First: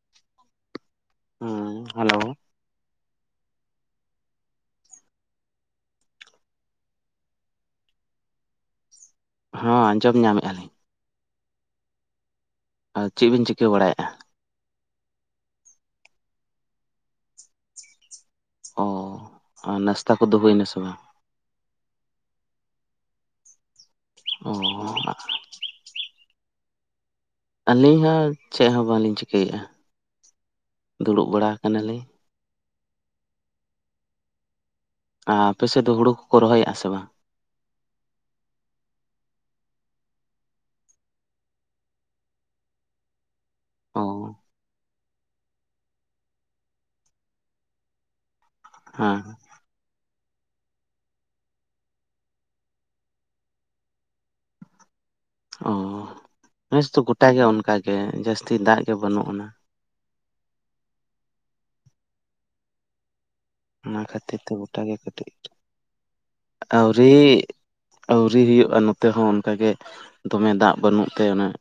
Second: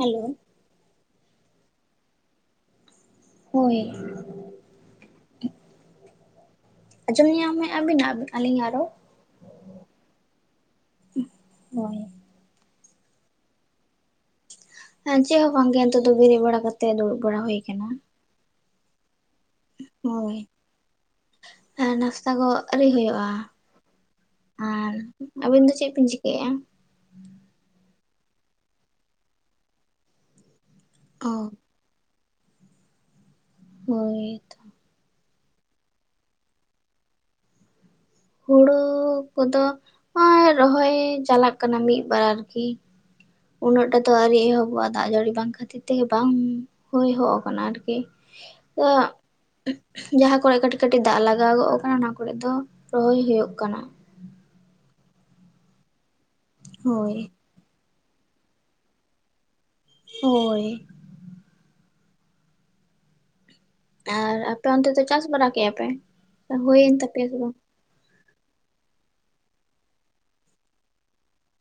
ᱟᱞᱳᱜ ᱾ ᱟᱸ ᱦᱮᱞᱳ ᱾ ᱦᱳᱭ, ᱴᱤᱡ -ᱴᱷᱚᱡ--ᱴᱚᱡ ᱾ ᱟᱸᱡᱚᱢᱮᱜ-ᱟ ᱢᱮ ᱟᱵᱤᱱ ᱱᱟᱜ ᱟᱞᱤᱧᱟᱜ ᱨᱚᱲ? ᱦᱚᱸᱸ ᱟᱸᱡᱚᱢ ᱧᱟᱢᱮᱜᱼ ᱟ ᱞᱤᱧ ᱾ ᱷᱩᱸ ᱦᱚᱭ ᱾ ᱟᱨ ᱪᱮᱜ ᱵᱤᱱ ᱪᱤᱠᱟᱹ ᱵᱟᱲᱟᱭᱮᱜᱼᱟ? ᱦᱮᱸ ᱪᱮᱜ ᱦᱚᱸ ᱵᱟᱝᱜᱮ ᱱᱤᱛᱚᱜ ᱫᱚ ᱵᱮᱹᱨᱮᱹᱜ ᱵᱟᱲᱟ ᱠᱟᱛᱮ ᱫᱩᱲᱩᱵ ᱵᱟᱲᱟ ᱦᱳᱭ ᱠᱟᱱᱟ ᱾ ᱚᱻ ᱱᱟᱥᱛᱟ ᱠᱚᱫᱚ ᱦᱳᱭᱱᱟ ᱥᱮ ᱵᱟᱝ? ᱥᱟᱜ ᱱᱟᱥᱛᱟ ᱠᱚ ᱟᱹᱨᱤ ᱦᱳᱭᱳᱜᱼᱟ ᱚ ᱟᱨ ᱟᱵᱤᱱ ᱫᱚ ᱪᱮᱜ ᱵᱤᱱ ᱪᱤᱠᱟᱹᱭ ᱮᱜ-ᱟ? ᱟᱞᱤᱧ ᱦᱚᱸ ᱪᱮᱜ ᱦᱚᱸ ᱵᱟᱝᱞᱤᱧ ᱪᱤᱠᱟᱹᱭᱮᱜᱼᱟ ᱫᱩᱲᱩᱵ ᱚ ᱵᱟᱲᱟ ᱟᱠᱟᱱᱟ ᱞᱤᱧ ᱾ ᱦᱳᱭ ᱛᱚ ᱾ ᱟᱯᱮ ᱥᱮᱫ ᱫᱚ ᱦᱳᱲᱳ ᱠᱚᱠᱚ ᱨᱚᱦᱚᱭᱮᱜᱼᱟ ᱥᱮ ᱵᱟᱝ? ᱦᱳᱲᱳᱻ ᱠᱚᱫᱚ, ᱮᱸᱻ ᱨᱚᱦᱚᱭ ᱪᱟᱞᱟᱜ ᱠᱟᱱᱟ ᱢᱤᱫ ᱵᱟᱨ ᱟᱨᱠᱤ ᱾ ᱩᱱᱟᱹᱜ ᱴᱟ ᱚ ᱛᱚ ᱟᱹᱣᱨᱤ ᱮᱦᱚᱵᱚᱜ ᱟ ᱛ ᱾ ᱫᱟᱜ ᱡᱟᱹᱲᱤ ᱵᱟᱝ ᱠᱷᱟᱹᱛᱤᱨ ᱛᱮᱜᱮ ᱵᱟᱝ ᱦᱩᱭ ᱦᱚᱜ ᱟᱠᱟᱱᱟ ᱟᱨᱠᱤ ᱟᱹᱜ ᱮᱸᱜ, ᱦᱮᱸ ᱡᱟᱦᱟᱸ ᱠᱚᱨᱮ ᱠᱟᱹᱴᱤᱡ ᱠᱟᱹᱴᱤᱡ ᱫᱟᱜ ᱞᱟᱜᱟᱣ ᱜᱚᱫ ᱠᱟᱱᱟ ᱚᱱᱟ ᱠᱚᱨᱮ ᱫᱚ ᱨᱚᱦᱚᱭ ᱦᱳᱭᱳᱜ ᱠᱟᱱᱟ ᱾ ᱚᱻ ᱱᱮᱥ ᱫᱚᱚ ᱦᱳᱭ ᱜᱚᱴᱟᱜᱮ ᱚᱱᱠᱟᱜ ᱜᱮ ᱡᱟᱹᱥᱛᱤ ᱫᱟᱜ ᱜᱮ ᱵᱟᱱᱩᱜ ᱟᱱᱟ ᱾ ᱦᱳᱭ ᱾ ᱚᱱᱟ ᱟᱨ ᱠᱷᱟᱹᱛᱤᱨ ᱛᱮ ᱟᱯᱮ ᱚᱱᱛᱮ ᱜᱚᱴᱟᱜᱮ ᱫᱚ ᱪᱟᱥ ᱠᱟᱹᱴᱤᱡ ᱵᱟᱲᱟ ᱠᱮᱜᱼᱟ ᱯᱮ? ᱦᱩᱭᱮᱱ ᱟᱹᱣᱨᱤ ᱛᱟᱯᱮᱭᱟ ᱥᱮ ᱾ ᱵᱟᱝ? ᱟᱹᱣᱨᱤ ᱦᱩᱭᱩᱜᱼᱟ ᱱᱚᱛᱮ ᱦᱚᱸ ᱚᱱᱠᱟ ᱜᱮ ᱫᱚᱢᱮ ᱫᱟᱜ ᱵᱟᱹᱱᱩᱜ ᱛᱮ ᱚᱱᱮ ᱾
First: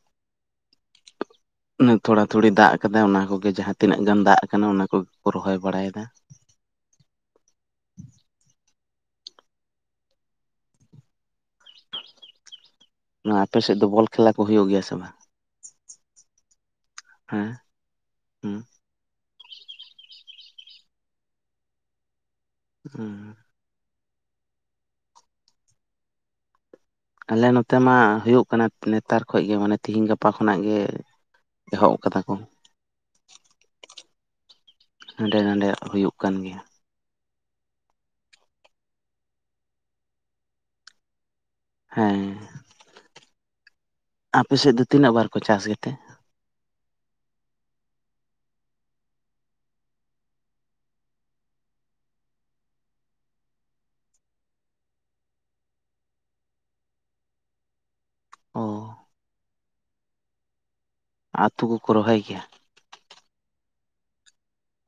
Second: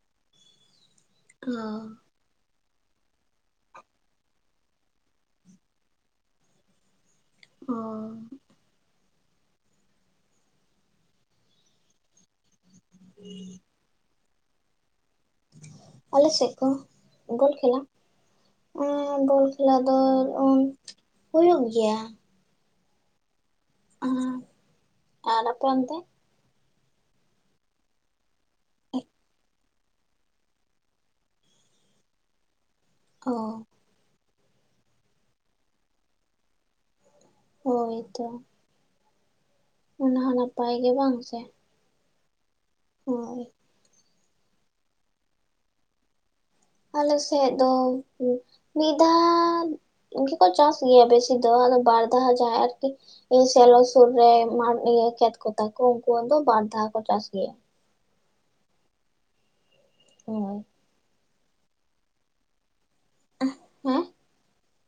ᱠᱚ-ᱜ ᱾ ᱚᱱᱟ ᱛᱷᱚᱲᱟ-ᱛᱷᱩᱲᱤ ᱫᱟᱜ ᱟᱠᱟᱫᱟᱭ ᱚᱱᱟ ᱠᱚᱜᱮ ᱡᱟᱦᱟᱸ ᱛᱤᱱᱟᱹᱜ ᱫᱟᱜ ᱠᱟᱱᱟ ᱚᱱᱟ ᱠᱚᱜᱮ ᱠᱚ ᱨᱚᱦᱚᱭ ᱵᱟᱲᱟᱭ ᱮᱫᱟ ᱾ ᱯ-ᱪᱚᱜ ᱚ ᱾ ᱱᱚᱣᱟ ᱟᱯᱮ ᱥᱮᱫ ᱫᱚ ᱵᱚᱞ ᱠᱷᱮᱞᱟ ᱠᱚ ᱦᱳᱭᱳᱜ ᱜᱮᱭᱟ ᱥᱮ ᱵᱟᱝ? ᱟᱞᱮ ᱥᱮᱜ ᱠᱚ ᱦᱮᱸ ᱵᱚᱞ ᱠᱷᱮᱞᱟ? ᱦᱩᱸ ᱮᱸ ᱵᱚᱞ ᱠᱷᱮᱞᱟ ᱫᱚ ᱚᱜ ᱦᱩᱭᱩᱜ ᱜᱮᱭᱟ ᱾ ᱟᱸ ᱟᱸ, ᱟᱨ ᱟᱯᱮ ᱚᱱᱛᱮ? ᱟᱞᱮ ᱱᱚᱛᱮ ᱢᱟ ᱦᱳᱭᱳᱜ ᱠᱟᱱᱟ ᱱᱮᱛᱟᱨ ᱠᱷᱚᱡ ᱜᱮ ᱢᱟᱱᱮ ᱛᱮᱹᱦᱮᱹᱧ ᱜᱟᱯᱟ ᱠᱷᱚᱱᱟᱜ ᱜᱮ ᱾ ᱮᱦᱚᱵ ᱟᱠᱟᱫᱟ ᱠᱚ ᱾ ᱚ ᱾ ᱫᱩᱲᱩᱵ-ᱠᱟᱛᱮᱜ ᱦᱟᱸᱰᱮ ᱱᱟᱰᱮ ᱦᱩᱭᱩᱜ ᱠᱟᱱ ᱜᱮᱭᱟ ᱾ ᱦᱳᱭ ᱛᱚ᱾ ᱚᱱᱟ ᱦᱚᱸ ᱱᱟᱯᱟᱭ ᱜᱮ ᱵᱟᱝ ᱥᱮ᱾ ᱦᱮᱸ᱾ ᱦᱳᱭ ᱟᱯᱮ ᱥᱮᱫ ᱫᱚ ᱛᱤᱱᱟᱹᱜ ᱵᱟᱨ ᱠᱚ ᱪᱟᱥ ᱜᱮᱛᱮ? ᱟᱞᱮ ᱥᱮᱫ ᱫᱚ ᱢᱤᱫ ᱫᱷᱟᱣ᱾ ᱤᱱᱠᱟᱹ ᱠᱚ ᱪᱟᱥ ᱜᱮᱭᱟ ᱵᱮᱥᱤ ᱫᱚ ᱵᱟᱨ ᱫᱷᱟᱣ ᱡᱟᱦᱟᱭᱸ ᱟᱨᱠᱤ ᱥᱮᱞᱚ ᱥᱩᱨ ᱨᱮ ᱢᱟᱴ ᱤᱭᱟᱹ ᱠᱷᱮᱛ ᱠᱚᱛᱟ ᱠᱚ ᱩᱱᱠᱩᱟᱜ ᱫᱚ ᱵᱟᱨ ᱫᱷᱟᱣ ᱠᱚ ᱪᱟᱥ ᱜᱮᱭᱟ᱾ ᱚ᱾ ᱦᱳᱭ᱾ ᱟᱛᱩ ᱠᱚᱠᱚ ᱨᱚᱦᱚᱭ ᱜᱮᱭᱟ? ᱦᱮᱸ᱾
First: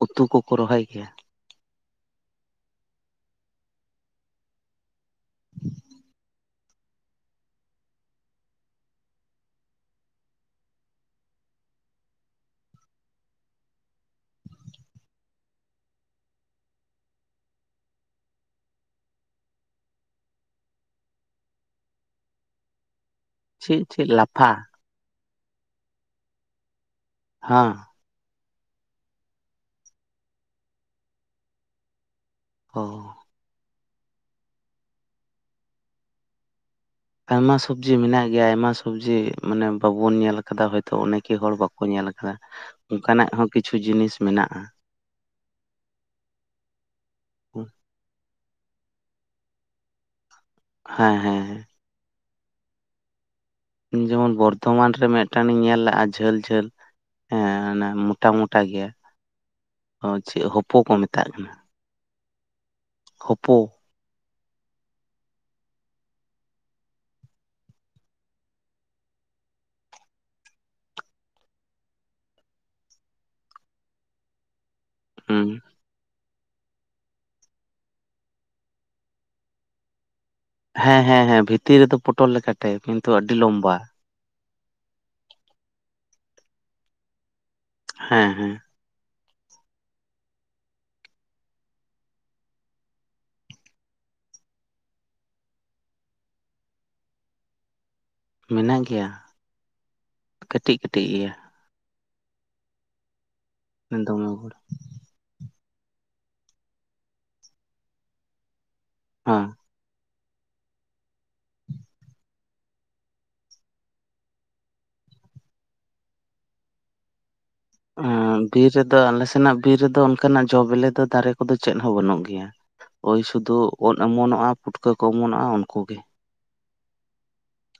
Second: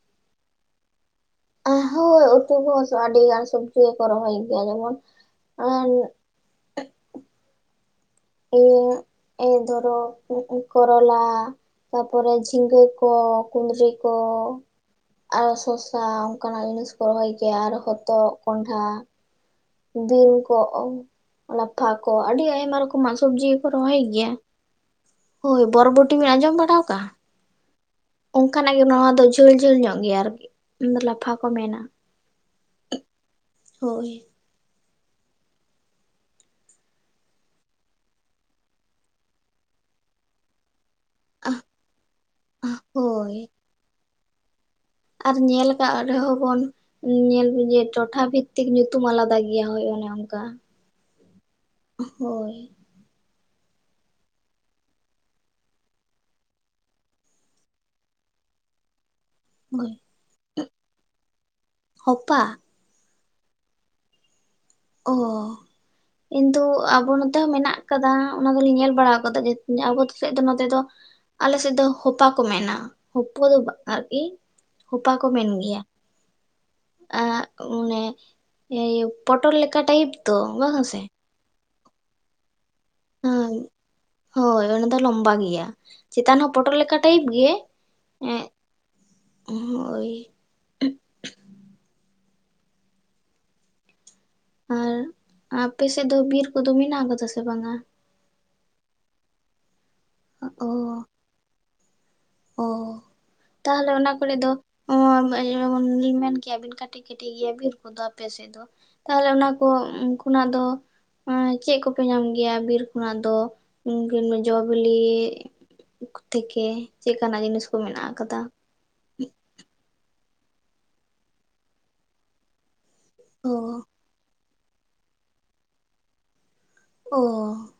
ᱩᱛᱩ ᱠᱚᱠᱚ ᱨᱚᱦᱚᱭ ᱜᱮᱭᱟ? ᱮᱸ ᱦᱳᱭ ᱩᱛᱩ ᱠᱚᱦᱚᱸ ᱟᱹᱰᱤ ᱜᱟᱱ ᱥᱚᱵᱡᱤ ᱜᱮᱠᱚ ᱨᱚᱦᱚᱭ ᱜᱮᱭᱟ ᱡᱮᱢᱚᱱ ᱮ ᱮᱭ ᱮ ᱫᱷᱚᱨᱚ ᱠᱩ ᱠᱚᱨᱚᱞᱟ᱾ ᱛᱟᱯᱚᱨᱮ ᱡᱷᱤᱸᱜᱟᱹ ᱠᱚ ᱠᱩᱸᱫᱽᱨᱤ ᱠᱚ᱾ ᱟᱨᱚ ᱥᱚᱥᱟ ᱚᱱᱠᱟᱱᱟᱜ ᱡᱤᱱᱤᱥ ᱠᱚ ᱨᱚᱦᱚᱭ ᱜᱮᱭᱟ ᱟᱨ ᱦᱚᱛᱚᱫ ᱠᱚᱸᱰᱷᱟ᱾ ᱵᱤᱱ ᱠᱚ ᱞᱟᱯᱷᱟ ᱠᱚ ᱟᱹᱰᱤ ᱟᱭᱢᱟ ᱨᱚᱠᱚᱢ ᱢᱟᱜ ᱥᱚᱵᱽᱡᱤ ᱠᱚ ᱪᱮᱫ ᱨᱚᱦᱚᱭ ᱪᱮᱫ ᱜᱮᱭᱟ ᱞᱟᱯᱷᱟ ᱦᱳᱭ ᱵᱚᱨᱵᱚᱴᱤ ᱵᱤᱱ ᱟᱸᱡᱚᱢ ᱵᱟᱲᱟ ᱟᱠᱟᱫᱟ? ᱦᱟᱸ᱾ ᱚᱱᱠᱟ ᱱᱟᱜ ᱜᱮ ᱱᱚᱣᱟ ᱫᱚ ᱡᱷᱟᱹᱞ ᱡᱷᱟᱹᱞ ᱧᱚᱜ ᱜᱮᱭᱟ ᱟᱨᱠᱤ ᱞᱟᱯᱷᱟ ᱠᱚ ᱢᱮᱱᱟ᱾ ᱚᱻ᱾ ᱦᱳᱭ᱾ ᱟᱭᱢᱟ ᱥᱚᱵᱡᱤ ᱢᱮᱱᱟᱜ ᱜᱮᱭᱟ ᱟᱭᱢᱟ ᱥᱚᱵᱡᱤ ᱢᱟᱱᱮ ᱵᱟᱵᱚᱱ ᱧᱮᱞ ᱟᱠᱟᱫᱟ ᱦᱚᱭᱛᱚ ᱚᱱᱮᱠ ᱠᱤ ᱦᱚᱲ ᱵᱟᱠᱚ ᱧᱮᱞ ᱟᱠᱟᱫᱟ ᱚᱱᱠᱟᱱᱟᱜ ᱦᱳᱭ ᱦᱚᱸ ᱠᱤᱪᱷᱩ ᱡᱤᱱᱤᱥ ᱢᱮᱱᱟᱜᱼᱟ᱾ ᱟᱨ ᱧᱮᱞ ᱟᱠᱟᱫ ᱨᱮᱦᱚᱸ ᱵᱚᱱ ᱧᱮᱞ ᱵᱩᱡᱮ ᱴᱚᱴᱷᱟ ᱵᱷᱤᱛ ᱛᱤᱠ ᱧᱩᱛᱩᱢ ᱟᱞᱟᱫᱟ ᱜᱮᱭᱟ ᱦᱳᱭ ᱚᱱᱮ ᱚᱱᱠᱟ᱾ ᱦᱮᱸ ᱦᱮᱸᱦᱮᱸ᱾ ᱦᱳᱭ᱾ ᱡᱮᱢᱚᱱ ᱵᱚᱨᱫᱷᱚᱢᱟᱱ ᱨᱮ ᱢᱤᱫ ᱴᱟᱝᱧ ᱧᱮᱞ ᱞᱮᱼᱟ ᱡᱷᱟᱹᱞ ᱡᱷᱟᱹᱞ ᱦᱮᱸ ᱚᱱᱟ ᱢᱚᱴᱟ ᱢᱚᱴᱟ ᱜᱮᱭᱟ ᱦᱳᱭ ᱦᱚ ᱪᱮᱫ ᱦᱚᱯᱚ ᱠᱚ ᱢᱮᱛᱟᱜ ᱠᱟᱱᱟ᱾ ᱦᱚᱯᱟ ᱦᱚᱯᱚ᱾ ᱚᱻ᱾ ᱠᱤᱱᱛᱩ ᱟᱵᱚ ᱱᱚᱛᱮ ᱦᱚᱸ ᱢᱮᱱᱟᱜ ᱠᱟᱫᱟ ᱚᱱᱟ ᱫᱚᱞᱤᱧ ᱧᱮᱞ ᱵᱟᱲᱟ ᱟᱠᱟᱫᱟ ᱟᱵᱚ ᱥᱮᱫ ᱫᱚ ᱱᱚᱛᱮ ᱫᱚ ᱟᱞᱮ ᱥᱮᱫ ᱫᱚ ᱦᱚᱯᱟ ᱠᱚ ᱢᱮᱱᱟ ᱦᱚᱯᱚ ᱫᱚ ᱵᱟᱝ ᱟᱨᱠᱤ ᱦᱚᱯᱟ ᱠᱚ ᱢᱮᱱ ᱦᱩᱸ ᱜᱮᱭᱟ᱾ ᱮᱸᱜ ᱚᱱᱮ ᱤᱭᱳ ᱯᱚᱴᱚᱞ ᱞᱮᱠᱟ ᱴᱟᱭᱤᱯ? ᱛᱚ ᱵᱟᱝ ᱥᱮ ᱦᱮᱸ ᱦᱮᱸ ᱦᱮᱸ ᱵᱷᱤᱛᱤᱨ ᱨᱮᱫᱚ ᱯᱚᱴᱚᱞ ᱞᱮᱠᱟ ᱴᱟᱭᱤᱞ ᱠᱤᱱᱛᱩ ᱟᱹᱰᱤ ᱞᱚᱢᱵᱟ᱾ ᱦᱳᱭ ᱚᱱᱟ ᱫᱚ ᱞᱚᱢᱵᱟ ᱜᱮᱭᱟ, ᱪᱮᱛᱟᱱ ᱦᱚᱸ ᱯᱚᱴᱚᱞ ᱞᱮᱠᱟ ᱴᱟᱭᱤᱯ ᱜᱮ? ᱦᱮᱸ ᱦᱮᱸ᱾ ᱦᱳᱭ᱾ ᱟᱨ ᱟᱯᱮ ᱥᱮᱫ ᱫᱚ ᱵᱤᱨ ᱠᱚᱫᱚ ᱢᱮᱱᱟᱜ ᱠᱟᱫᱟ ᱥᱮ ᱵᱟᱝᱟ? ᱢᱮᱱᱟᱜ ᱜᱮᱭᱟ ᱠᱟᱹᱴᱤᱡ ᱚ ᱠᱟᱹᱴᱤᱡ ᱜᱮᱭᱟ᱾ ᱚ ᱛᱟᱦᱚᱞᱮ ᱚᱱᱟ ᱫᱚᱢᱮ ᱠᱚᱨᱮ ᱫᱚ ᱵᱚᱲᱚ ᱡᱮᱢᱚᱱ ᱢᱮᱱ ᱠᱮᱜᱼᱟ ᱵᱤᱱ ᱠᱟᱹᱴᱤᱡ ᱠᱟᱹᱴᱤᱡ ᱤᱭᱟᱹ ᱵᱤᱨ ᱠᱚᱫᱚ ᱟᱯᱮ ᱥᱮᱫ ᱫᱚ ᱛᱟᱦᱚᱞᱮ ᱦᱮᱸ ᱚᱱᱟ ᱠᱚ ᱩᱱᱠᱩᱚᱱᱟᱜ ᱫᱚ ᱮᱸ ᱪᱮᱫ ᱠᱚᱯᱮ ᱧᱟᱢ ᱜᱮᱭᱟ ᱵᱤᱨ ᱠᱷᱚᱱᱟᱜ ᱫᱚ [inaudible] ᱡᱚ ᱵᱤᱞᱤ ᱛᱷᱮᱠᱮ ᱪᱮᱫᱠᱟ ᱱᱟᱜ ᱡᱤᱱᱤᱥ ᱠᱚ ᱢᱮᱱᱟᱜ ᱟᱠᱟᱫᱟ? ᱮᱸ ᱵᱤᱨ ᱨᱮᱫᱚ ᱟᱞᱮ ᱥᱮᱱᱟᱜ ᱵᱤᱨ ᱨᱮᱫᱚ ᱚᱱᱠᱟᱱᱟᱜ ᱡᱚ ᱵᱤᱞᱤ ᱫᱚ ᱫᱟᱨᱮ ᱠᱚᱫᱚ ᱪᱮᱫ ᱦᱚᱸ ᱵᱟᱹᱱᱩᱜ ᱜᱮᱭᱟ᱾ ᱳᱭ ᱚ ᱥᱩᱫᱷᱩ ᱩᱫ ᱚᱢᱚᱱᱚᱜᱼᱟ ᱯᱩᱴᱠᱟᱹ ᱠᱚ ᱚᱢᱚᱱᱚᱜᱼᱟ ᱩᱱᱠᱩᱜ ᱜᱮ᱾ ᱚ᱾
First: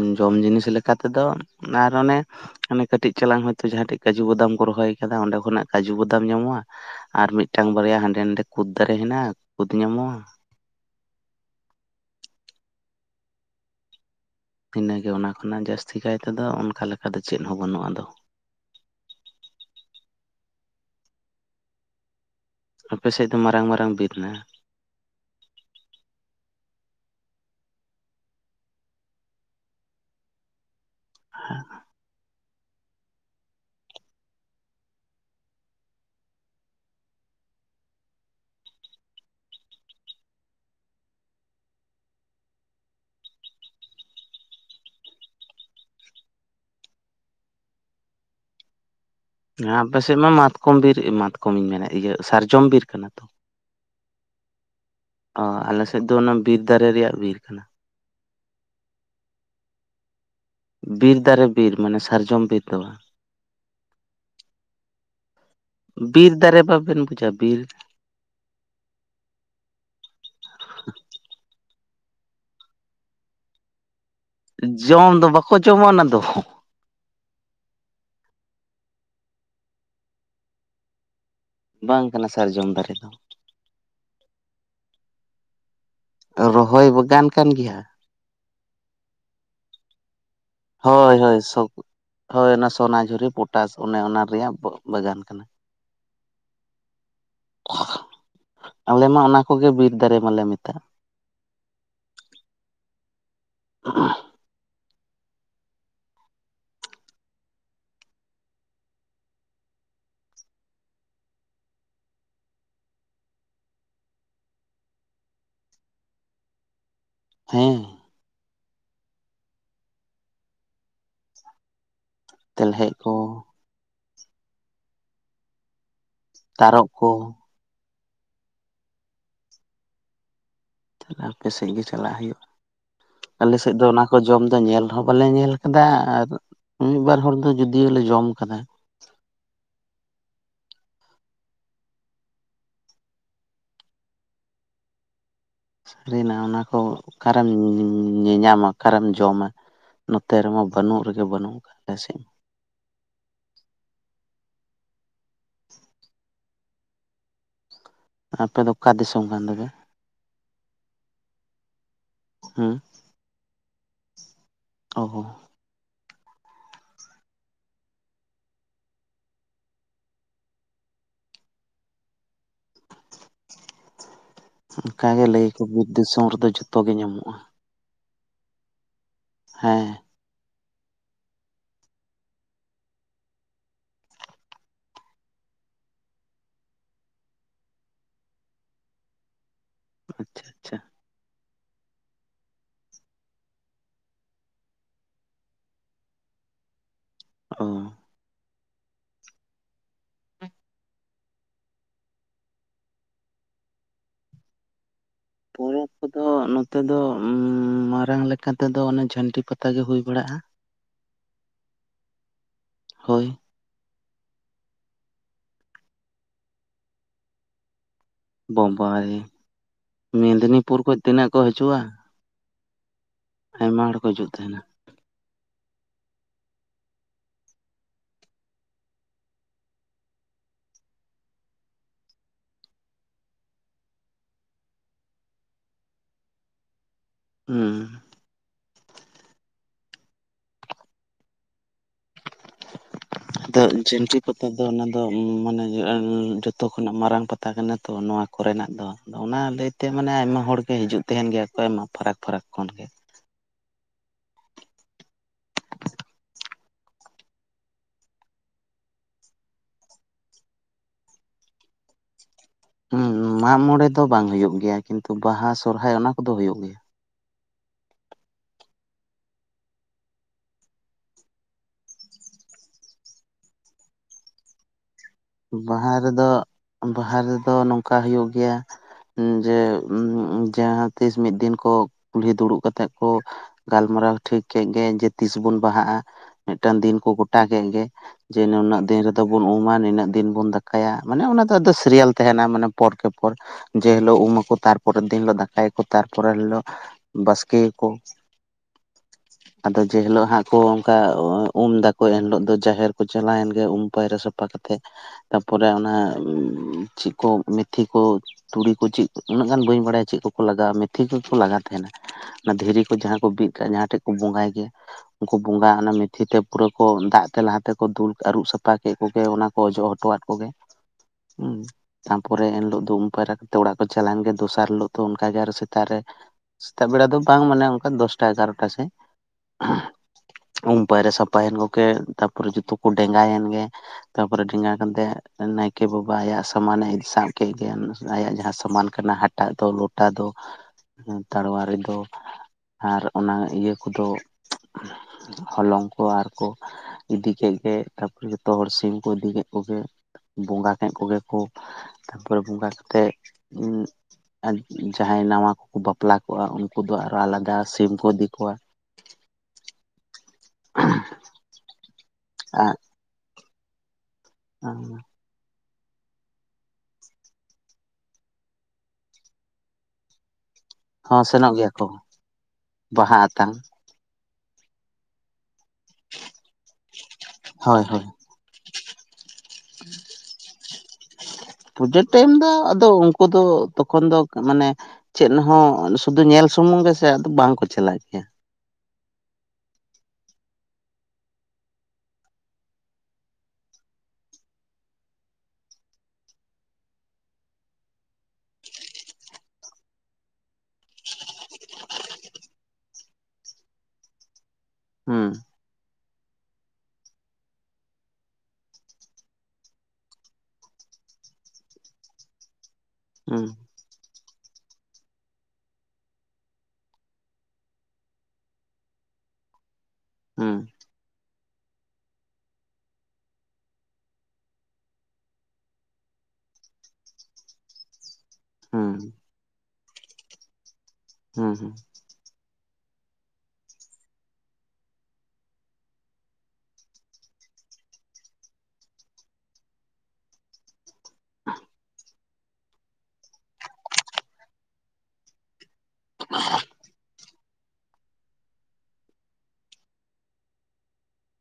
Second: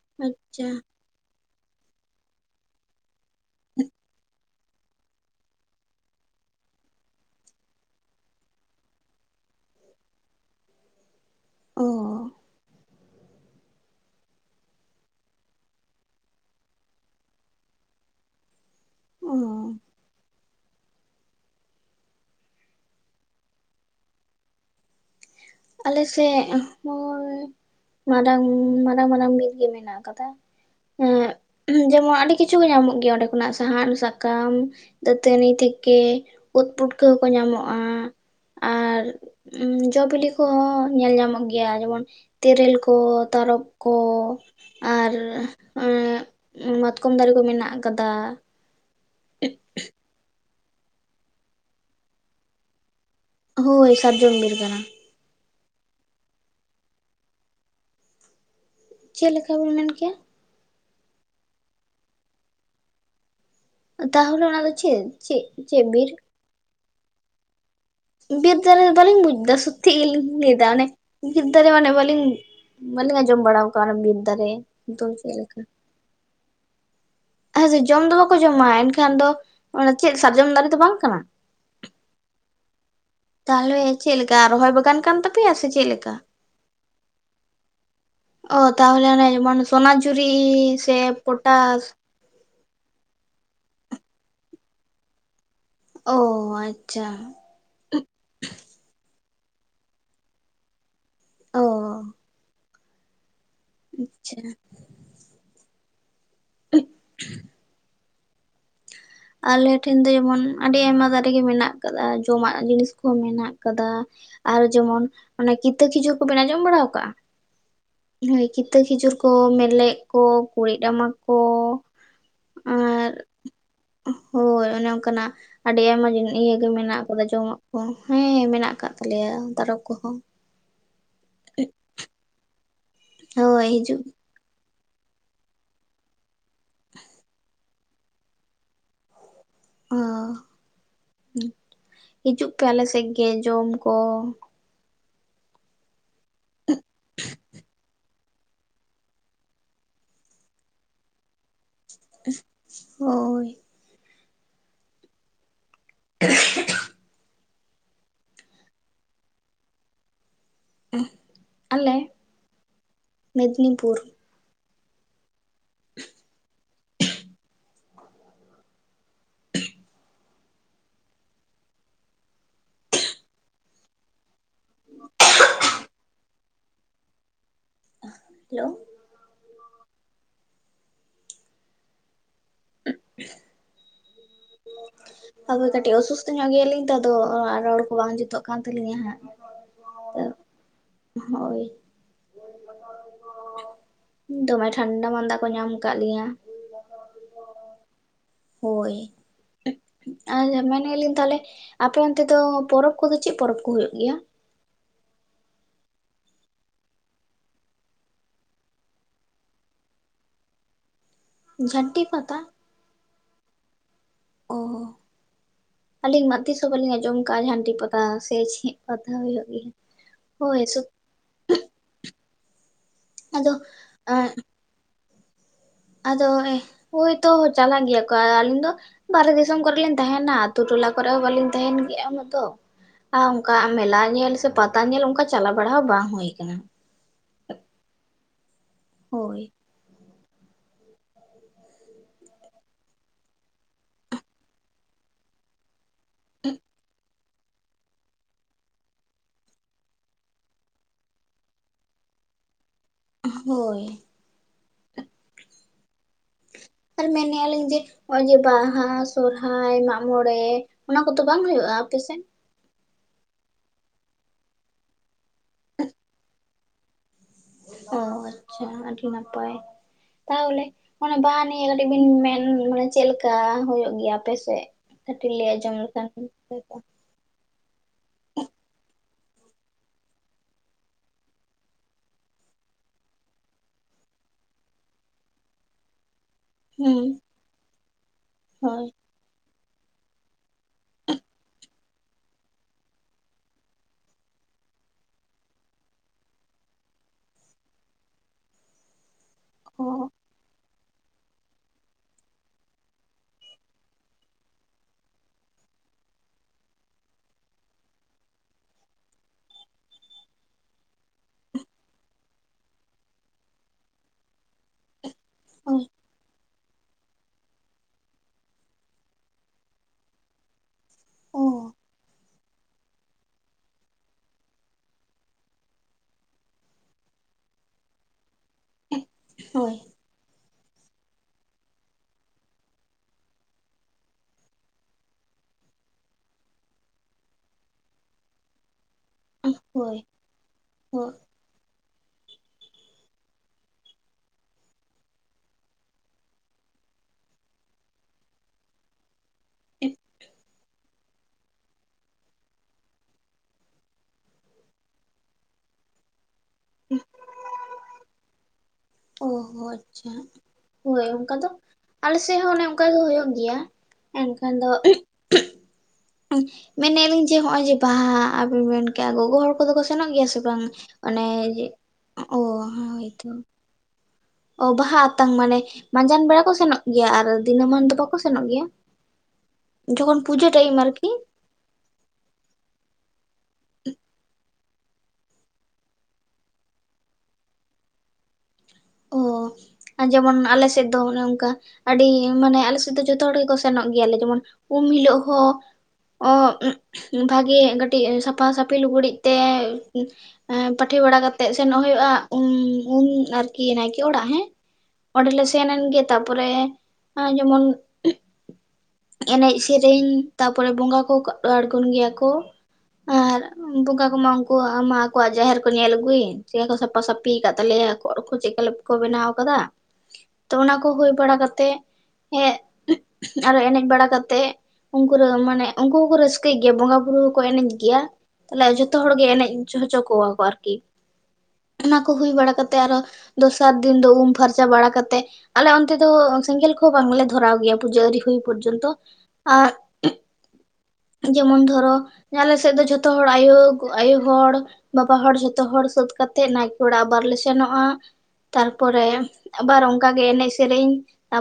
ᱩᱸ ᱡᱚᱢ ᱡᱤᱱᱤᱥ ᱟᱪᱪᱷᱟ ᱞᱮᱠᱟ ᱛᱮᱫᱚ ᱟᱨ ᱚᱱᱮ ᱚᱱᱮ ᱠᱟᱹᱴᱤᱡ ᱪᱟᱞᱟᱝ ᱦᱚᱭᱛᱳ ᱡᱟᱦᱟᱸ ᱴᱷᱮᱡ ᱠᱟᱡᱩ ᱵᱟᱫᱟᱢ ᱠᱚ ᱨᱚᱦᱚᱭ ᱠᱟᱫᱟ ᱚᱸᱰᱮ ᱠᱷᱚᱱᱟᱜ ᱠᱟᱡᱩ ᱵᱟᱫᱟᱢ ᱧᱟᱢᱚᱜᱼᱟ, ᱟᱨ ᱢᱤᱫᱴᱟᱝ ᱵᱟᱨᱭᱟ ᱦᱟᱸᱰᱮ ᱱᱟᱰᱮ ᱠᱩᱫᱽ ᱫᱟᱨᱮ ᱦᱮᱱᱟᱜᱼᱟ ᱠᱩᱫ ᱧᱟᱢᱚᱜᱼᱟ, ᱚ᱾ ᱤᱱᱟᱹ ᱜᱮ ᱚᱱᱟ ᱠᱷᱚᱱᱟᱜ ᱡᱟᱹᱥᱛᱤ ᱠᱟᱭ ᱛᱮᱫᱚ ᱚᱱᱠᱟ ᱞᱮᱠᱟ ᱫᱚ ᱪᱮᱫ ᱦᱚᱸ ᱵᱟᱹᱱᱩᱜᱼᱟ ᱟᱫᱚ᱾ ᱚ᱾ ᱟᱯᱮ ᱥᱮᱫ ᱫᱚ ᱢᱟᱨᱟᱝ ᱢᱟᱨᱟᱝ ᱵᱤᱨ ᱢᱮᱱᱟᱜ-ᱟ? ᱟᱞᱮ ᱥᱮᱫ ᱦᱳᱭ ᱢᱟᱨᱟᱝ, ᱢᱟᱨᱟᱝ ᱢᱟᱨᱟᱝ ᱵᱤᱨ ᱜᱮ ᱢᱮᱱᱟᱜ ᱟᱠᱟᱫᱟ ᱮᱸ ᱡᱮᱢᱚᱱ ᱟᱹᱰᱤ ᱠᱤᱪᱷᱩ ᱜᱮ ᱧᱟᱢᱚᱜ ᱜᱮᱭᱟ ᱚᱸᱰᱮ ᱠᱷᱚᱱᱟᱜ ᱥᱟᱦᱟᱱ ᱥᱟᱠᱟᱢ ᱫᱟᱹᱛᱟᱹᱱᱤ ᱛᱷᱮᱠᱮ ᱩᱫ ᱯᱩᱴᱠᱟᱹ ᱦᱚᱸᱠᱚ ᱧᱟᱢᱚᱜᱼᱟ᱾ ᱟᱨ ᱩᱸ ᱡᱚ ᱵᱤᱞᱤ ᱠᱚᱦᱚᱸ ᱧᱮᱞ ᱧᱟᱢᱚᱜ ᱜᱮᱭᱟ ᱡᱮᱢᱚᱱ ᱛᱮᱨᱮᱞ ᱠᱚ ᱛᱟᱨᱚᱚᱵ ᱠᱚ ᱟᱨ ᱮᱸᱜ ᱢᱟᱛᱠᱚᱢ ᱫᱟᱨᱮ ᱠᱚ ᱢᱮᱱᱟᱜ ᱟᱠᱟᱫᱟ᱾ ᱦᱮᱸ ᱟᱯᱮ ᱥᱮᱫ ᱢᱟ ᱢᱟᱛ ᱠᱚᱢ ᱵᱤᱨ ᱢᱟᱛᱠᱚᱢ ᱤᱧ ᱢᱮᱱᱟ ᱤᱭᱟᱹ ᱥᱟᱨᱡᱚᱢ ᱵᱤᱨ ᱠᱟᱱᱟ ᱛᱚ? ᱦᱳᱭ ᱥᱟᱨᱡᱚᱱ ᱵᱤᱨ ᱠᱟᱱᱟ᱾ ᱚ ᱟᱞᱮ ᱥᱮᱫ ᱫᱚ ᱚᱱᱟ ᱵᱤᱨ ᱫᱟᱨᱮ ᱨᱮᱭᱟᱜ ᱵᱤᱨ ᱠᱟᱱᱟ᱾ ᱪᱮᱫ ᱞᱮᱠᱟ ᱵᱤᱱ ᱢᱮᱱ ᱠᱮᱜᱼᱟ? ᱵᱤᱨ ᱫᱟᱨᱮ ᱵᱤᱨ ᱢᱟᱱᱮ ᱥᱟᱨᱡᱚᱢ ᱵᱤᱨ ᱫᱚ ᱵᱟᱝ᱾ ᱛᱟᱦᱚᱞᱮ ᱚᱱᱟ ᱫᱚ ᱪᱮᱫ ᱪᱮᱫ ᱪᱮᱫ ᱵᱤᱨ? ᱵᱤᱨ ᱫᱟᱨᱮ ᱵᱟᱵᱮᱱ ᱵᱩᱡᱟ? ᱵᱤᱨ ᱵᱤᱨ ᱫᱟᱨᱮ ᱫᱚ ᱵᱟᱹᱞᱤᱧ ᱵᱩᱡᱽ ᱮᱫᱟ ᱥᱚᱛᱛᱤ ᱜᱮᱞᱤᱧ ᱞᱟᱹᱭᱫᱟ ᱚᱱᱮ ᱵᱤᱨ ᱫᱟᱨᱮ ᱢᱟᱱᱮ ᱵᱟᱹᱞᱤᱧ ᱵᱟᱞᱤᱧ ᱟᱸᱡᱚᱢ ᱵᱟᱲᱟᱣ ᱚᱠᱟᱨᱮ ᱵᱤᱨ ᱫᱟᱨᱮ? ᱡᱚᱢ ᱫᱚ ᱵᱟᱠᱚ ᱡᱚᱢᱟ ᱚᱱᱟ ᱫᱚ᱾ ᱦᱮᱸ ᱛᱚ ᱡᱚᱢ ᱫᱚ ᱵᱟᱠᱚ ᱡᱚᱢᱟ ᱮᱱᱠᱷᱟᱱ ᱫᱚ ᱚᱱᱟ ᱪᱮᱫ ᱥᱟᱨᱡᱚᱢ ᱫᱟᱨᱮ ᱫᱚ ᱵᱟᱝ ᱠᱟᱱᱟ? ᱵᱟᱝ ᱠᱟᱱᱟ ᱥᱟᱨᱡᱚᱢ ᱫᱟᱨᱮ ᱫᱚ᱾ ᱛᱟᱦᱚᱞᱮ ᱪᱮᱫ ᱞᱮᱠᱟ ᱨᱚᱦᱚᱭ ᱵᱟᱜᱟᱱ ᱠᱟᱱ ᱛᱟᱯᱮᱭᱟ ᱥᱮ ᱪᱮᱫ ᱞᱮᱠᱟ? ᱨᱚᱦᱚᱭ ᱵᱟᱜᱟᱱ ᱠᱟᱱ ᱜᱮᱭᱟ᱾ ᱚ ᱛᱟᱦᱚᱞᱮ ᱚᱱᱮ ᱡᱮᱢᱚᱱ ᱥᱚᱱᱟ ᱡᱷᱩᱨᱤ ᱥᱮ ᱦᱳᱭ ᱦᱳᱭ ᱥᱚᱵ ᱯᱚᱴᱟᱥ ᱦᱳᱭ ᱚᱱᱟ ᱥᱚᱱᱟ ᱡᱷᱩᱨᱤ ᱯᱚᱴᱟᱥ ᱚᱱᱮ ᱚᱱᱟ ᱨᱮᱭᱟᱜ ᱵᱟ ᱵᱟᱜᱟᱱ ᱠᱟᱱᱟ᱾ ᱚ ᱟᱪᱪᱷᱟ᱾ ᱟᱞᱮ ᱢᱟ ᱚᱱᱟ ᱠᱚᱜᱮ ᱵᱤᱨ ᱫᱟᱨᱮ ᱢᱟᱞᱮ ᱢᱮᱛᱟᱜᱼᱟ᱾ ᱚ᱾ ᱟᱪᱪᱷᱟ᱾ [inaudible] ᱟᱞᱮ ᱴᱷᱮᱱ ᱫᱚ ᱡᱮᱢᱚᱱ ᱟᱹᱰᱤ ᱟᱭᱢᱟ ᱫᱟᱨᱮ ᱜᱮ ᱢᱮᱱᱟᱜ ᱟᱠᱟᱫᱟ ᱡᱚᱢᱟᱜ ᱡᱤᱱᱤᱥ ᱠᱚᱦᱚᱸ ᱢᱮᱱᱟᱜ ᱟᱠᱟᱫᱟ᱾ ᱟᱨ ᱡᱮᱢᱚᱱ ᱚᱱᱮ ᱠᱤᱛᱟᱹ ᱠᱷᱤᱡᱩᱨ ᱠᱚ ᱵᱮᱱᱟᱣ ᱡᱚᱢ ᱵᱟᱲᱟ ᱠᱟᱜᱼᱟ? ᱦᱮᱸ᱾ ᱦᱳᱭ ᱠᱤᱛᱟᱹ ᱠᱷᱤᱡᱩᱨ ᱠᱚ ᱢᱮᱞᱮᱫ ᱠᱚ ᱠᱩᱲᱤᱫ ᱨᱟᱢᱟ ᱠᱚ ᱛᱮᱞᱦᱮᱫ ᱠᱚ᱾ ᱟᱨ ᱦᱳᱭ ᱚᱱᱮ ᱚᱱᱠᱟᱱᱟᱜ ᱟᱹᱰᱤ ᱟᱭᱢᱟᱤᱱ ᱤᱭᱟᱹᱮ ᱛᱟᱨᱚᱵ ᱢᱮᱱᱟᱜ ᱟᱠᱟᱫᱟ ᱠᱚ ᱡᱚᱢᱟᱜ᱾ ᱦᱮᱸ ᱢᱮᱱᱟᱜ ᱟᱠᱟᱫ ᱛᱟᱞᱮᱭᱟ ᱛᱟᱨᱚᱵ ᱠᱚᱦᱚᱸ᱾ ᱟᱯᱮ ᱥᱮᱫ ᱜᱮ ᱪᱟᱞᱟᱜ ᱦᱩᱭᱩᱜᱼᱟ ᱟᱞᱮ ᱦᱳᱭ ᱥᱮᱫ ᱫᱚ ᱦᱤᱡᱩᱜ ᱚᱱᱟ ᱠᱚ ᱡᱚᱢ ᱫᱚ ᱧᱮᱞᱦᱚᱸ ᱵᱟᱞᱮ ᱧᱮᱞ ᱟᱠᱟᱫᱟ ᱟᱨ ᱢᱤᱫᱤ ᱵᱟᱨ ᱦᱚᱲ ᱫᱚ ᱡᱩᱫᱤᱭᱳᱞ ᱞᱮ ᱡᱚᱢ ᱟᱠᱟᱫᱟ᱾ ᱚᱻ ᱦᱤᱡᱩᱜ ᱯᱮ ᱟᱞᱮ ᱥᱮᱫ ᱜᱮ ᱡᱚᱢ ᱠᱚ᱾ ᱥᱟᱨᱤᱱᱟᱜ ᱚᱱᱟᱠᱚ ᱚᱠᱟᱨᱮ᱾ [unintelligible] ᱧᱮᱧᱟᱢᱟ ᱚᱠᱟᱨᱮᱢ ᱡᱚᱢᱟ ᱱᱚᱛᱮ ᱨᱮᱢᱟ ᱵᱟᱹᱱᱩᱜ ᱨᱮᱜᱮ ᱵᱟᱹᱱᱩᱜ ᱟᱠᱟᱫᱟ ᱥᱮ ᱦᱳᱭ᱾ [inaudible] ᱟᱯᱮᱚ ᱚᱠᱟ ᱫᱤᱥᱚᱢ ᱠᱟᱱ ᱛᱟᱯᱮ? ᱩᱸ ᱟᱞᱮ᱾ ᱦᱩᱸ᱾ ᱢᱮᱫᱽᱱᱤᱯᱩᱨ᱾ ᱚ ᱦᱚᱸ᱾ ᱚᱱᱠᱟᱜᱮ ᱞᱟᱹᱭᱟᱠᱚ ᱵᱤᱨ ᱫᱤᱥᱚᱢ ᱨᱮᱫᱚ ᱡᱷᱚᱛᱚ ᱜᱮ ᱧᱟᱢᱚᱜᱼᱟ᱾ ᱦᱮᱞᱳ᱾ ᱦᱮᱸ᱾ [inaudible] [inaudible] ᱟᱫᱚ ᱠᱟᱹᱴᱤᱡ ᱚᱥᱩᱥᱛᱷᱚ ᱧᱚᱜ ᱜᱮᱭᱟᱞᱤᱧ ᱛᱚ ᱟᱫᱚ ᱨᱚᱲ ᱠᱚ ᱵᱟᱝ ᱡᱩᱛᱩᱜ ᱠᱟᱱ ᱛᱟᱹᱞᱤᱧᱟ ᱦᱟᱸᱜ᱾ ᱟᱪᱪᱷᱟ ᱟᱪᱪᱷᱟ ᱛᱚ ᱦᱳᱭ᱾ ᱫᱚᱢᱮ ᱴᱷᱟᱱᱰᱟ ᱢᱟᱫᱟ ᱠᱚ ᱧᱟᱢ ᱟᱠᱟᱫ ᱞᱤᱧᱟᱹ᱾ ᱚ᱾ ᱦᱳᱭ᱾ ᱟᱨ ᱢᱮᱱᱮᱜ ᱞᱤᱧ ᱛᱟᱦᱚᱞᱮ ᱟᱯᱮ ᱚᱱᱛᱮ ᱫᱚ ᱯᱚᱨᱚᱵᱽ ᱠᱚᱫᱚ ᱪᱮᱫ ᱯᱚᱨᱚᱵᱽ ᱠᱚ ᱦᱩᱭᱩᱜ ᱜᱮᱭᱟ? ᱯᱚᱨᱚᱵᱽ ᱠᱚᱫᱚ ᱱᱚᱛᱮ ᱫᱚ ᱢᱟᱨᱟᱝ ᱞᱮᱠᱟᱛᱮᱫᱚ ᱚᱱᱮ ᱡᱷᱟᱹᱱᱴᱤ ᱯᱟᱛᱟ ᱜᱮ ᱦᱩᱭ ᱵᱟᱲᱟᱜᱼᱟ᱾ ᱡᱷᱟᱱᱴᱤ ᱯᱟᱛᱟ᱾ ᱦᱳᱭ᱾ ᱚ ᱟᱹᱞᱤᱧ ᱢᱟ ᱛᱤᱥ ᱦᱚᱸ ᱵᱟᱞᱤᱤᱧ ᱟᱸᱡᱚᱢ ᱠᱟᱜᱼᱟ ᱡᱷᱟᱱᱴᱤ ᱯᱚᱛᱟᱥ᱾ ᱥᱮᱪᱮᱫ ᱯᱟᱛᱷᱟ ᱵᱟᱵᱟᱨᱮ ᱦᱩᱭᱩᱜ ᱜᱮᱭᱟ ᱢᱮᱫᱽᱱᱤᱯᱩᱨ ᱦᱳᱭᱥᱚ ᱠᱷᱚᱡ ᱛᱤᱱᱟᱹᱜ ᱠᱚ ᱦᱤᱡᱩᱜᱼᱟ ᱟᱫᱚ ᱟᱭᱢᱟ ᱦᱚᱲ ᱠᱚ ᱮᱸ ᱦᱤᱡᱩᱜ ᱛᱟᱦᱮᱱᱟ ᱟᱫᱚ ᱦᱳᱭᱛᱚ ᱪᱟᱞᱟᱜ ᱜᱮᱭᱟ ᱠᱚ ᱟᱹᱞᱤᱧ ᱫᱚ ᱵᱟᱦᱦᱨᱮ ᱫᱤᱥᱚᱢ ᱠᱚᱨᱮ ᱞᱤᱧ ᱛᱟᱦᱮᱱᱟ ᱟᱹᱛᱩ ᱴᱚᱞᱟ ᱠᱚᱨᱮ ᱦᱚᱸ ᱵᱟᱹᱞᱤᱧ ᱛᱟᱦᱮᱱ ᱜᱮᱼᱟ ᱩᱱᱟᱹᱜ ᱫᱚ᱾ ᱟᱨ ᱚᱱᱠᱟ ᱢᱮᱞᱟ ᱧᱮᱞ ᱥᱮ ᱯᱟᱛᱟ ᱧᱮᱞ ᱚᱱᱠᱟ ᱪᱟᱞᱟᱣ ᱵᱟᱲᱟ ᱦᱚᱸ ᱵᱟᱝ ᱦᱩᱭ ᱟᱠᱟᱱᱟ᱾ ᱦᱮᱸ᱾ ᱦᱳᱭ᱾ [inaudible] ᱟᱫᱚ ᱡᱷᱤᱱᱠ ᱯᱟᱛᱟ ᱫᱚ ᱚᱱᱟ ᱫᱚ ᱢᱟᱱᱮ ᱡᱚᱛᱚ ᱠᱷᱚᱱᱟᱜ ᱢᱟᱨᱟᱝ ᱯᱟᱛᱟ᱾ ᱠᱟᱱᱟ ᱛᱚ ᱱᱚᱣᱟ ᱠᱚᱨᱮᱱᱟᱜ ᱫᱚ ᱟᱫᱚ ᱚᱱᱟ ᱞᱟᱹᱭᱛᱮ ᱢᱟᱱᱮ ᱟᱭᱢᱟ ᱦᱚᱲᱜᱮ ᱦᱤᱡᱩᱜ ᱛᱟᱦᱮᱱ ᱜᱮᱭᱟ ᱠᱚ ᱟᱭᱢᱟ ᱯᱷᱟᱨᱟᱠ ᱯᱷᱟᱨᱟᱠ ᱠᱷᱚᱱ ᱜᱮ᱾ ᱦᱳᱭ᱾ ᱟᱨ ᱢᱮᱱᱮᱜ ᱟᱞᱤᱧ ᱡᱮ ᱱᱚᱜᱼᱚᱭ ᱡᱮ ᱵᱟᱦᱟ, ᱥᱚᱨᱦᱟᱭ, ᱢᱟᱜᱢᱚᱬᱮ ᱚᱱᱟ ᱠᱚᱫᱚ ᱵᱟᱝ ᱦᱩᱭᱩᱜᱼᱟ ᱟᱯᱮᱥᱮᱫ ᱦᱮᱸ ᱢᱟᱜᱢᱚᱬᱮ ᱫᱚ ᱵᱟᱝ ᱦᱩᱭᱩᱜ ᱜᱮᱭᱟ ᱠᱤᱱᱛᱩ ᱵᱟᱦᱟ ᱥᱚᱨᱦᱟᱭ ᱚᱱᱟ ᱠᱚᱫᱚ ᱦᱩᱭᱩᱜ ᱜᱮᱭᱟ ᱚ ᱟᱪᱪᱷᱟ ᱟᱰᱤ ᱱᱟᱯᱟᱭ ᱛᱟᱦᱚᱞᱮ ᱚᱱᱮ ᱵᱟᱦᱟ ᱱᱤᱭᱮ ᱠᱟᱹᱴᱤᱡ ᱵᱤᱱ ᱢᱮᱱ ᱢᱟᱱᱮ ᱪᱮᱫ ᱞᱮᱠᱟ ᱦᱩᱭᱩᱜ ᱜᱮᱭᱟ ᱟᱯᱮᱥᱮᱫ ᱠᱟᱹᱴᱤᱡ ᱞᱟᱹᱭ ᱟᱸᱡᱚᱢᱚᱜ ᱵᱟᱦᱟ ᱞᱮᱱᱠᱷᱟᱱ ᱨᱮᱫᱚ ᱦᱩᱭ ᱠᱚ ᱜᱮᱭᱟ ᱵᱟᱦᱟ ᱨᱮᱫᱚ ᱱᱚᱝᱠᱟ ᱦᱩᱭᱩᱜ ᱜᱮᱭᱟ ᱡᱮ ᱡᱟᱦᱟᱸ ᱛᱤᱥ ᱢᱤᱫ ᱫᱤᱱ ᱠᱚ ᱠᱩᱞᱦᱤ ᱫᱩᱲᱩᱵ ᱠᱟᱛᱮᱜ ᱠᱚ ᱜᱟᱞᱢᱟᱨᱟᱣ ᱴᱷᱤᱠ ᱠᱮᱫ ᱜᱮ ᱡᱮ ᱛᱤᱥ ᱵᱚᱱ ᱵᱟᱦᱟᱜᱼᱟ ᱢᱤᱫᱴᱟᱝ ᱫᱤᱱ ᱠᱚ ᱜᱚᱴᱟ ᱠᱮᱫ ᱜᱮ ᱡᱮ ᱱᱩᱱᱟᱹᱜ ᱦᱳᱭ ᱫᱤᱱ ᱨᱮᱫᱚ ᱵᱚᱱ ᱩᱢᱟ ᱱᱤᱱᱟᱹᱜ ᱫᱤᱱ ᱵᱚᱱ ᱫᱟᱠᱟᱭᱟ ᱢᱟᱱᱮ ᱚᱱᱟ ᱫᱚ ᱥᱤᱨᱤᱭᱟᱞ ᱛᱟᱦᱮᱱᱟ ᱢᱟᱱᱮ ᱯᱚᱨ ᱠᱮ ᱯᱚᱨ ᱡᱮ ᱦᱤᱞᱳᱜ ᱩᱢ ᱟᱠᱚ ᱛᱟᱨᱯᱚᱨᱮᱨ ᱫᱤᱱ ᱦᱤᱞᱳᱜ ᱫᱟᱠᱟᱭᱟᱠᱚ ᱛᱟᱨᱯᱚᱨᱮ ᱦᱤᱞᱳᱜ ᱵᱟᱥᱠᱮᱭᱟ ᱠᱚ ᱟᱫᱚ ᱡᱮ ᱚ ᱦᱤᱞᱳᱜ ᱦᱟᱸᱜ ᱠᱚ ᱚᱱᱠᱟ ᱩᱢ ᱫᱟᱠᱚ ᱮᱱ ᱦᱤᱞᱚᱜ ᱫᱚ ᱡᱟᱦᱮᱨ ᱠᱚ ᱪᱟᱞᱟᱣᱮᱱ ᱜᱮ ᱩᱢ ᱯᱟᱭᱨᱟ ᱥᱟᱯᱷᱟ ᱠᱟᱛᱮᱜ ᱛᱟᱯᱚᱨᱮ ᱚᱱᱟ ᱪᱮᱫ ᱠᱚ ᱢᱤᱛᱷᱤ ᱠᱚ ᱛᱩᱲᱤ ᱠᱚ ᱪᱮᱫ ᱩᱱᱟᱹᱜ ᱜᱟᱱ ᱵᱟᱹᱧ ᱵᱟᱲᱟᱭᱟ ᱪᱮᱫ ᱠᱚᱠᱚ ᱞᱟᱜᱟᱣᱼᱟ ᱢᱮᱛᱷᱤ ᱠᱚ ᱠᱚ ᱞᱟᱜᱟᱣ ᱛᱟᱦᱮᱱᱟ ᱚᱱᱟ ᱫᱷᱤᱨᱤ ᱠᱚ ᱡᱟᱦᱟᱸ ᱠᱚ ᱵᱤᱫ ᱠᱟᱜ ᱡᱟᱦᱟᱸ ᱴᱷᱮᱡ ᱠᱚ ᱵᱚᱸᱜᱟᱭ ᱜᱮᱭᱟ ᱩᱱᱠᱩ ᱵᱚᱸᱜᱟ ᱦᱳᱭ ᱚᱱᱟ ᱢᱮᱛᱷᱤ ᱛᱮ ᱯᱩᱨᱟᱹ ᱠᱚ ᱫᱟᱜ ᱛᱮ ᱞᱟᱦᱟ ᱛᱮᱠᱚ ᱫᱩᱞ ᱟᱹᱨᱩᱵ ᱥᱟᱯᱷᱟ ᱠᱮᱫ ᱠᱚᱜᱮ ᱚᱱᱟ ᱠᱚ ᱚᱡᱚᱜ ᱦᱚᱴᱚᱣᱟᱫ ᱠᱚᱜᱮ ᱦᱩᱸ ᱛᱟᱨᱯᱚᱨᱮ ᱮᱱᱦᱤᱞᱳᱜ ᱫᱚ ᱩᱢ ᱯᱟᱭᱨᱟ ᱠᱟᱛᱮᱫ ᱚᱲᱟᱜ ᱠᱚ ᱪᱟᱞᱟᱣᱮᱱ ᱜᱮ ᱫᱚᱥᱟᱨ ᱦᱤᱞᱳᱜ ᱫᱚ ᱚᱱᱠᱟᱜᱮ ᱥᱮᱛᱟᱜ ᱨᱮ ᱥᱮᱛᱟᱜ ᱵᱮᱲᱟ ᱫᱚ ᱵᱟᱝ ᱢᱟᱱᱮ ᱚᱱᱠᱟ ᱫᱚᱥᱴᱟ ᱮᱜᱟᱨᱚᱴᱟ ᱥᱮᱫ ᱦᱩᱸ ᱩᱢ ᱯᱟᱭᱨᱟ ᱥᱟᱯᱷᱟᱭᱮᱱ ᱠᱚᱜᱮ ᱛᱟᱨᱯᱚᱨᱮ ᱡᱚᱛᱚ ᱠᱚ ᱰᱮᱸᱜᱟᱭᱮᱱ ᱜᱮ ᱛᱟᱯᱚᱨᱮ ᱰᱮᱸᱜᱟ ᱠᱟᱛᱮᱫ ᱱᱟᱭᱠᱮ ᱵᱟᱵᱟ ᱟᱭᱟᱜ ᱥᱟᱢᱟᱱᱮ ᱥᱟᱵ ᱠᱮᱫ ᱜᱮ ᱟᱭᱟᱜ ᱡᱟᱦᱟᱸ ᱥᱟᱢᱟᱱ ᱠᱟᱱᱟ... ᱦᱟᱴᱟᱜ ᱫᱚ ᱞᱚᱴᱟ ᱫᱚ ᱦᱮᱸ ᱛᱟᱲᱣᱟᱨᱤ ᱫᱚ ᱟᱨ ᱚᱱᱟ ᱤᱭᱟᱹ ᱠᱚᱫᱚ ᱦᱚᱞᱚᱝ ᱠᱚ ᱟᱨᱠᱚ ᱤᱫᱤ ᱠᱮᱫ ᱜᱮ ᱛᱟᱯᱚᱨᱮ ᱡᱚᱛᱚ ᱦᱚᱲ ᱥᱤᱢ ᱠᱚ ᱤᱫᱤ ᱠᱮᱫ ᱠᱚᱜᱮ ᱵᱚᱸᱜᱟ ᱠᱮᱫ ᱠᱚᱜᱮ ᱠᱚ ᱛᱟᱯᱚᱨᱮ ᱵᱚᱸᱜᱟ ᱠᱟᱛᱮᱫ ᱡᱟᱦᱟᱸᱭ ᱱᱟᱣᱟ ᱠᱚᱠᱚ ᱵᱟᱯᱞᱟ... ᱠᱚᱜ-ᱟ ᱩᱱᱠᱩ ᱫᱚ ᱟᱨᱚ ᱟᱞᱟᱫᱟ ᱥᱤᱢ ᱠᱚ ᱤᱫᱤ ᱠᱚᱣᱟ ᱚ ᱟᱪᱪᱷᱟ ᱦᱟᱸᱜ ᱦᱳᱭ ᱚᱱᱠᱟ ᱫᱚ ᱟᱞᱮ ᱥᱮᱫ ᱦᱚᱸ ᱚᱱᱮ ᱚᱱᱠᱟ ᱫᱚ ᱦᱩᱭᱩᱜ ᱜᱮᱭᱟ ᱮᱱᱠᱷᱟᱱ ᱫᱚ ᱢᱮᱱᱮᱫ ᱞᱤᱧ ᱡᱮ ᱱᱚᱜᱼᱚᱭ ᱡᱮ ᱵᱟᱦᱟ ᱟᱵᱤᱱ ᱢᱮᱱ ᱠᱮᱜᱼᱟ ᱜᱚᱜᱚ ᱦᱚᱲ ᱠᱚᱫᱚ ᱠᱚ ᱥᱮᱱᱚᱜ ᱜᱮᱭᱟ ᱥᱮ ᱵᱟᱝ ᱦᱚᱸ ᱚᱱᱮ ᱥᱮᱱᱚᱜ ᱡᱮ ᱜᱮᱭᱟ ᱠᱚ ᱚ ᱵᱟᱦᱟ ᱦᱳᱭᱛᱳ ᱟᱛᱟᱝ ᱚ ᱵᱟᱦᱟ ᱟᱛᱟᱝ ᱢᱟᱱᱮ ᱢᱟᱸᱡᱟᱱ ᱵᱮᱲᱟ ᱠᱚ ᱥᱮᱱᱚᱜ ᱜᱮᱭᱟ ᱟᱨ ᱦᱳᱭ ᱫᱤᱱᱟᱹᱢᱟᱱ ᱫᱚ ᱦᱳᱭ ᱵᱟᱠᱚ ᱥᱮᱱᱚᱜ ᱜᱮᱭᱟ ᱡᱚᱠᱷᱚᱱ ᱯᱩᱡᱟᱹ ᱴᱟᱭᱤᱢ ᱟᱨᱠᱤ ᱯᱩᱡᱟᱹ ᱴᱟᱭᱤᱢ ᱫᱚ ᱟᱫᱚ ᱩᱱᱠᱩ ᱫᱚ ᱛᱚᱠᱷᱚᱱ ᱫᱚ ᱢᱟᱱᱮ ᱪᱮᱫ ᱦᱚᱸ ᱥᱩᱫᱷᱩ ᱧᱮᱞ ᱥᱩᱢᱩᱝ ᱜᱮ ᱥᱮ ᱫᱚ ᱵᱟᱝ ᱠᱚ ᱪᱟᱞᱟᱜ ᱜᱮᱭᱟ ᱾ ᱚ [inaudible] ᱡᱮᱢᱚᱱ ᱟᱞᱮᱥᱮᱫ ᱫᱚ ᱚᱱᱮ ᱚᱱᱠᱟ ᱟᱰᱤ ᱢᱟᱱᱮ ᱟᱞᱮ ᱥᱮᱫ ᱫᱚ ᱡᱚᱛᱚ ᱦᱚᱲ ᱜᱮᱠᱚ ᱥᱮᱱᱚᱜ ᱜᱮᱭᱟᱞᱮ ᱡᱮᱢᱚᱱ ᱩᱢ ᱦᱤᱞᱳᱜ ᱦᱚᱸ ᱚ ᱵᱷᱟᱜᱮ ᱠᱟᱹᱴᱤᱡ ᱥᱟᱯᱷᱟ ᱥᱟᱯᱷᱤ ᱞᱩᱜᱽᱲᱤᱡ ᱛᱮ ᱮᱸ ᱯᱟᱴᱷᱮ ᱵᱟᱲᱟ ᱠᱟᱛᱮᱜ ᱥᱮᱱᱚᱜ ᱦᱩᱭᱩᱜᱼᱟ ᱩᱢ ᱟᱨ... ᱠᱤᱱ ᱱᱟᱭᱠᱤ ᱚᱲᱟᱜ ᱦᱮ ᱦᱩᱸ ᱚᱸᱰᱮ ᱥᱮ ᱱᱮᱱᱜᱮ ᱛᱟᱨᱯᱚᱨᱮ ᱡᱮᱢᱚᱱ ᱮᱱᱮᱡ ᱥᱮᱨᱮᱧ ᱛᱟᱯᱚᱨᱮ ᱵᱚᱸᱜᱟ ᱠᱚ ᱟᱬᱜᱚᱱ ᱜᱮᱭᱟ ᱠᱚ᱾ ᱟᱨ ᱦᱩᱸ᱾ ᱵᱚᱸᱜᱟ ᱠᱩ ᱢᱟᱠᱩ ᱢᱟ ᱠᱚ ᱡᱟᱦᱮᱟᱨ ᱠᱚ ᱧᱮᱞ ᱟᱹᱜᱩᱭ ᱪᱮᱫ ᱞᱮᱠᱟ ᱠᱚ ᱥᱟᱯᱟ ᱥᱟᱯᱤ ᱠᱟᱫ ᱛᱟᱞᱮᱭᱟ᱾ ᱪᱮᱫᱠᱟ ᱠᱚ ᱵᱮᱱᱟᱣ ᱠᱟᱫᱟ ᱛᱚ ᱦᱩᱸ ᱚᱱᱟ ᱠᱚ ᱦᱩᱭ ᱵᱟᱲᱟ ᱠᱟᱛᱮ ᱦᱮ ᱟᱨᱚ ᱮᱱᱮᱡ ᱵᱟᱲᱟ ᱠᱟᱛᱮᱜ ᱩᱱᱠᱩ ᱫᱚ ᱢᱟᱱᱮ ᱩᱱᱠᱩ ᱦᱚᱸᱠᱚ ᱨᱟᱹᱥᱠᱟᱹᱭ ᱜᱮᱭᱟ ᱵᱚᱸᱜᱟ ᱵᱩᱨᱩ ᱦᱚᱸᱠᱚ ᱮᱱᱮᱡ ᱜᱮᱭᱟ ᱾ ᱛᱟᱦᱚᱞᱮ ᱦᱩᱸ ᱡᱷᱚᱛᱚ ᱦᱚᱲᱜᱮ ᱮᱱᱮᱡ ᱦᱚᱪᱚ ᱠᱚᱣᱟ ᱠᱚ ᱟᱨᱠᱤ᱾ ᱦᱩᱸ ᱦᱩᱸ ᱚᱱᱟ ᱠᱚ ᱦᱩᱭ ᱵᱟᱲᱟ ᱠᱟᱛᱮᱜ ᱟᱨᱚ ᱫᱚᱥᱟᱨ ᱫᱤᱱ ᱫᱚ ᱩᱢ ᱯᱷᱟᱨᱪᱟ ᱵᱟᱲᱟ ᱠᱟᱛᱮᱫ ᱟᱞᱮ ᱚᱱᱛᱮ ᱫᱚ ᱥᱮᱸᱜᱮᱞ ᱠᱚᱦᱚᱸ ᱵᱟᱝᱞᱮ ᱫᱷᱚᱨᱟᱣ ᱜᱮᱭᱟ ᱯᱩᱡᱟᱹ ᱟᱹᱨᱤ ᱦᱩᱭ ᱯᱚᱨᱡᱚᱱᱛᱚ᱾ ᱟ ᱡᱮᱢᱚᱱ ᱫᱷᱚᱨᱚ ᱟᱞᱮ ᱥᱮᱫ ᱫᱚ ᱡᱷᱚᱛᱚ ᱦᱚᱲ ᱟᱭᱳ ᱟᱭᱳ ᱦᱚᱲ ᱵᱟᱵᱟ ᱦᱚᱲ ᱡᱷᱚᱛᱚ ᱦᱚᱲ ᱥᱟᱹᱛ ᱠᱟᱛᱮᱜ ᱱᱟᱭᱠᱮ ᱚᱲᱟᱜ ᱟᱵᱟᱨ ᱞᱮ ᱥᱮᱱᱚᱜ-ᱟ᱾ ᱛᱟᱨᱯᱚᱨᱮ ᱟᱵᱟᱨ ᱚᱱᱝᱠᱟᱜᱮ ᱮᱱᱮᱡ ᱥᱮᱨᱮᱧ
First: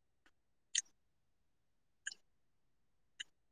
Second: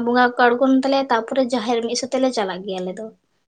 ᱵᱚᱸᱜᱟ ᱠᱚᱠᱚ ᱟᱬᱜᱳᱱ ᱛᱟᱞᱮᱭᱟ ᱛᱟᱨᱯᱚᱨᱮ ᱡᱟᱦᱮᱨ ᱢᱤᱫ ᱥᱟᱛᱮ ᱞᱮ ᱪᱟᱞᱟᱜ ᱜᱮᱭᱟ ᱟᱞᱮ ᱫᱚ᱾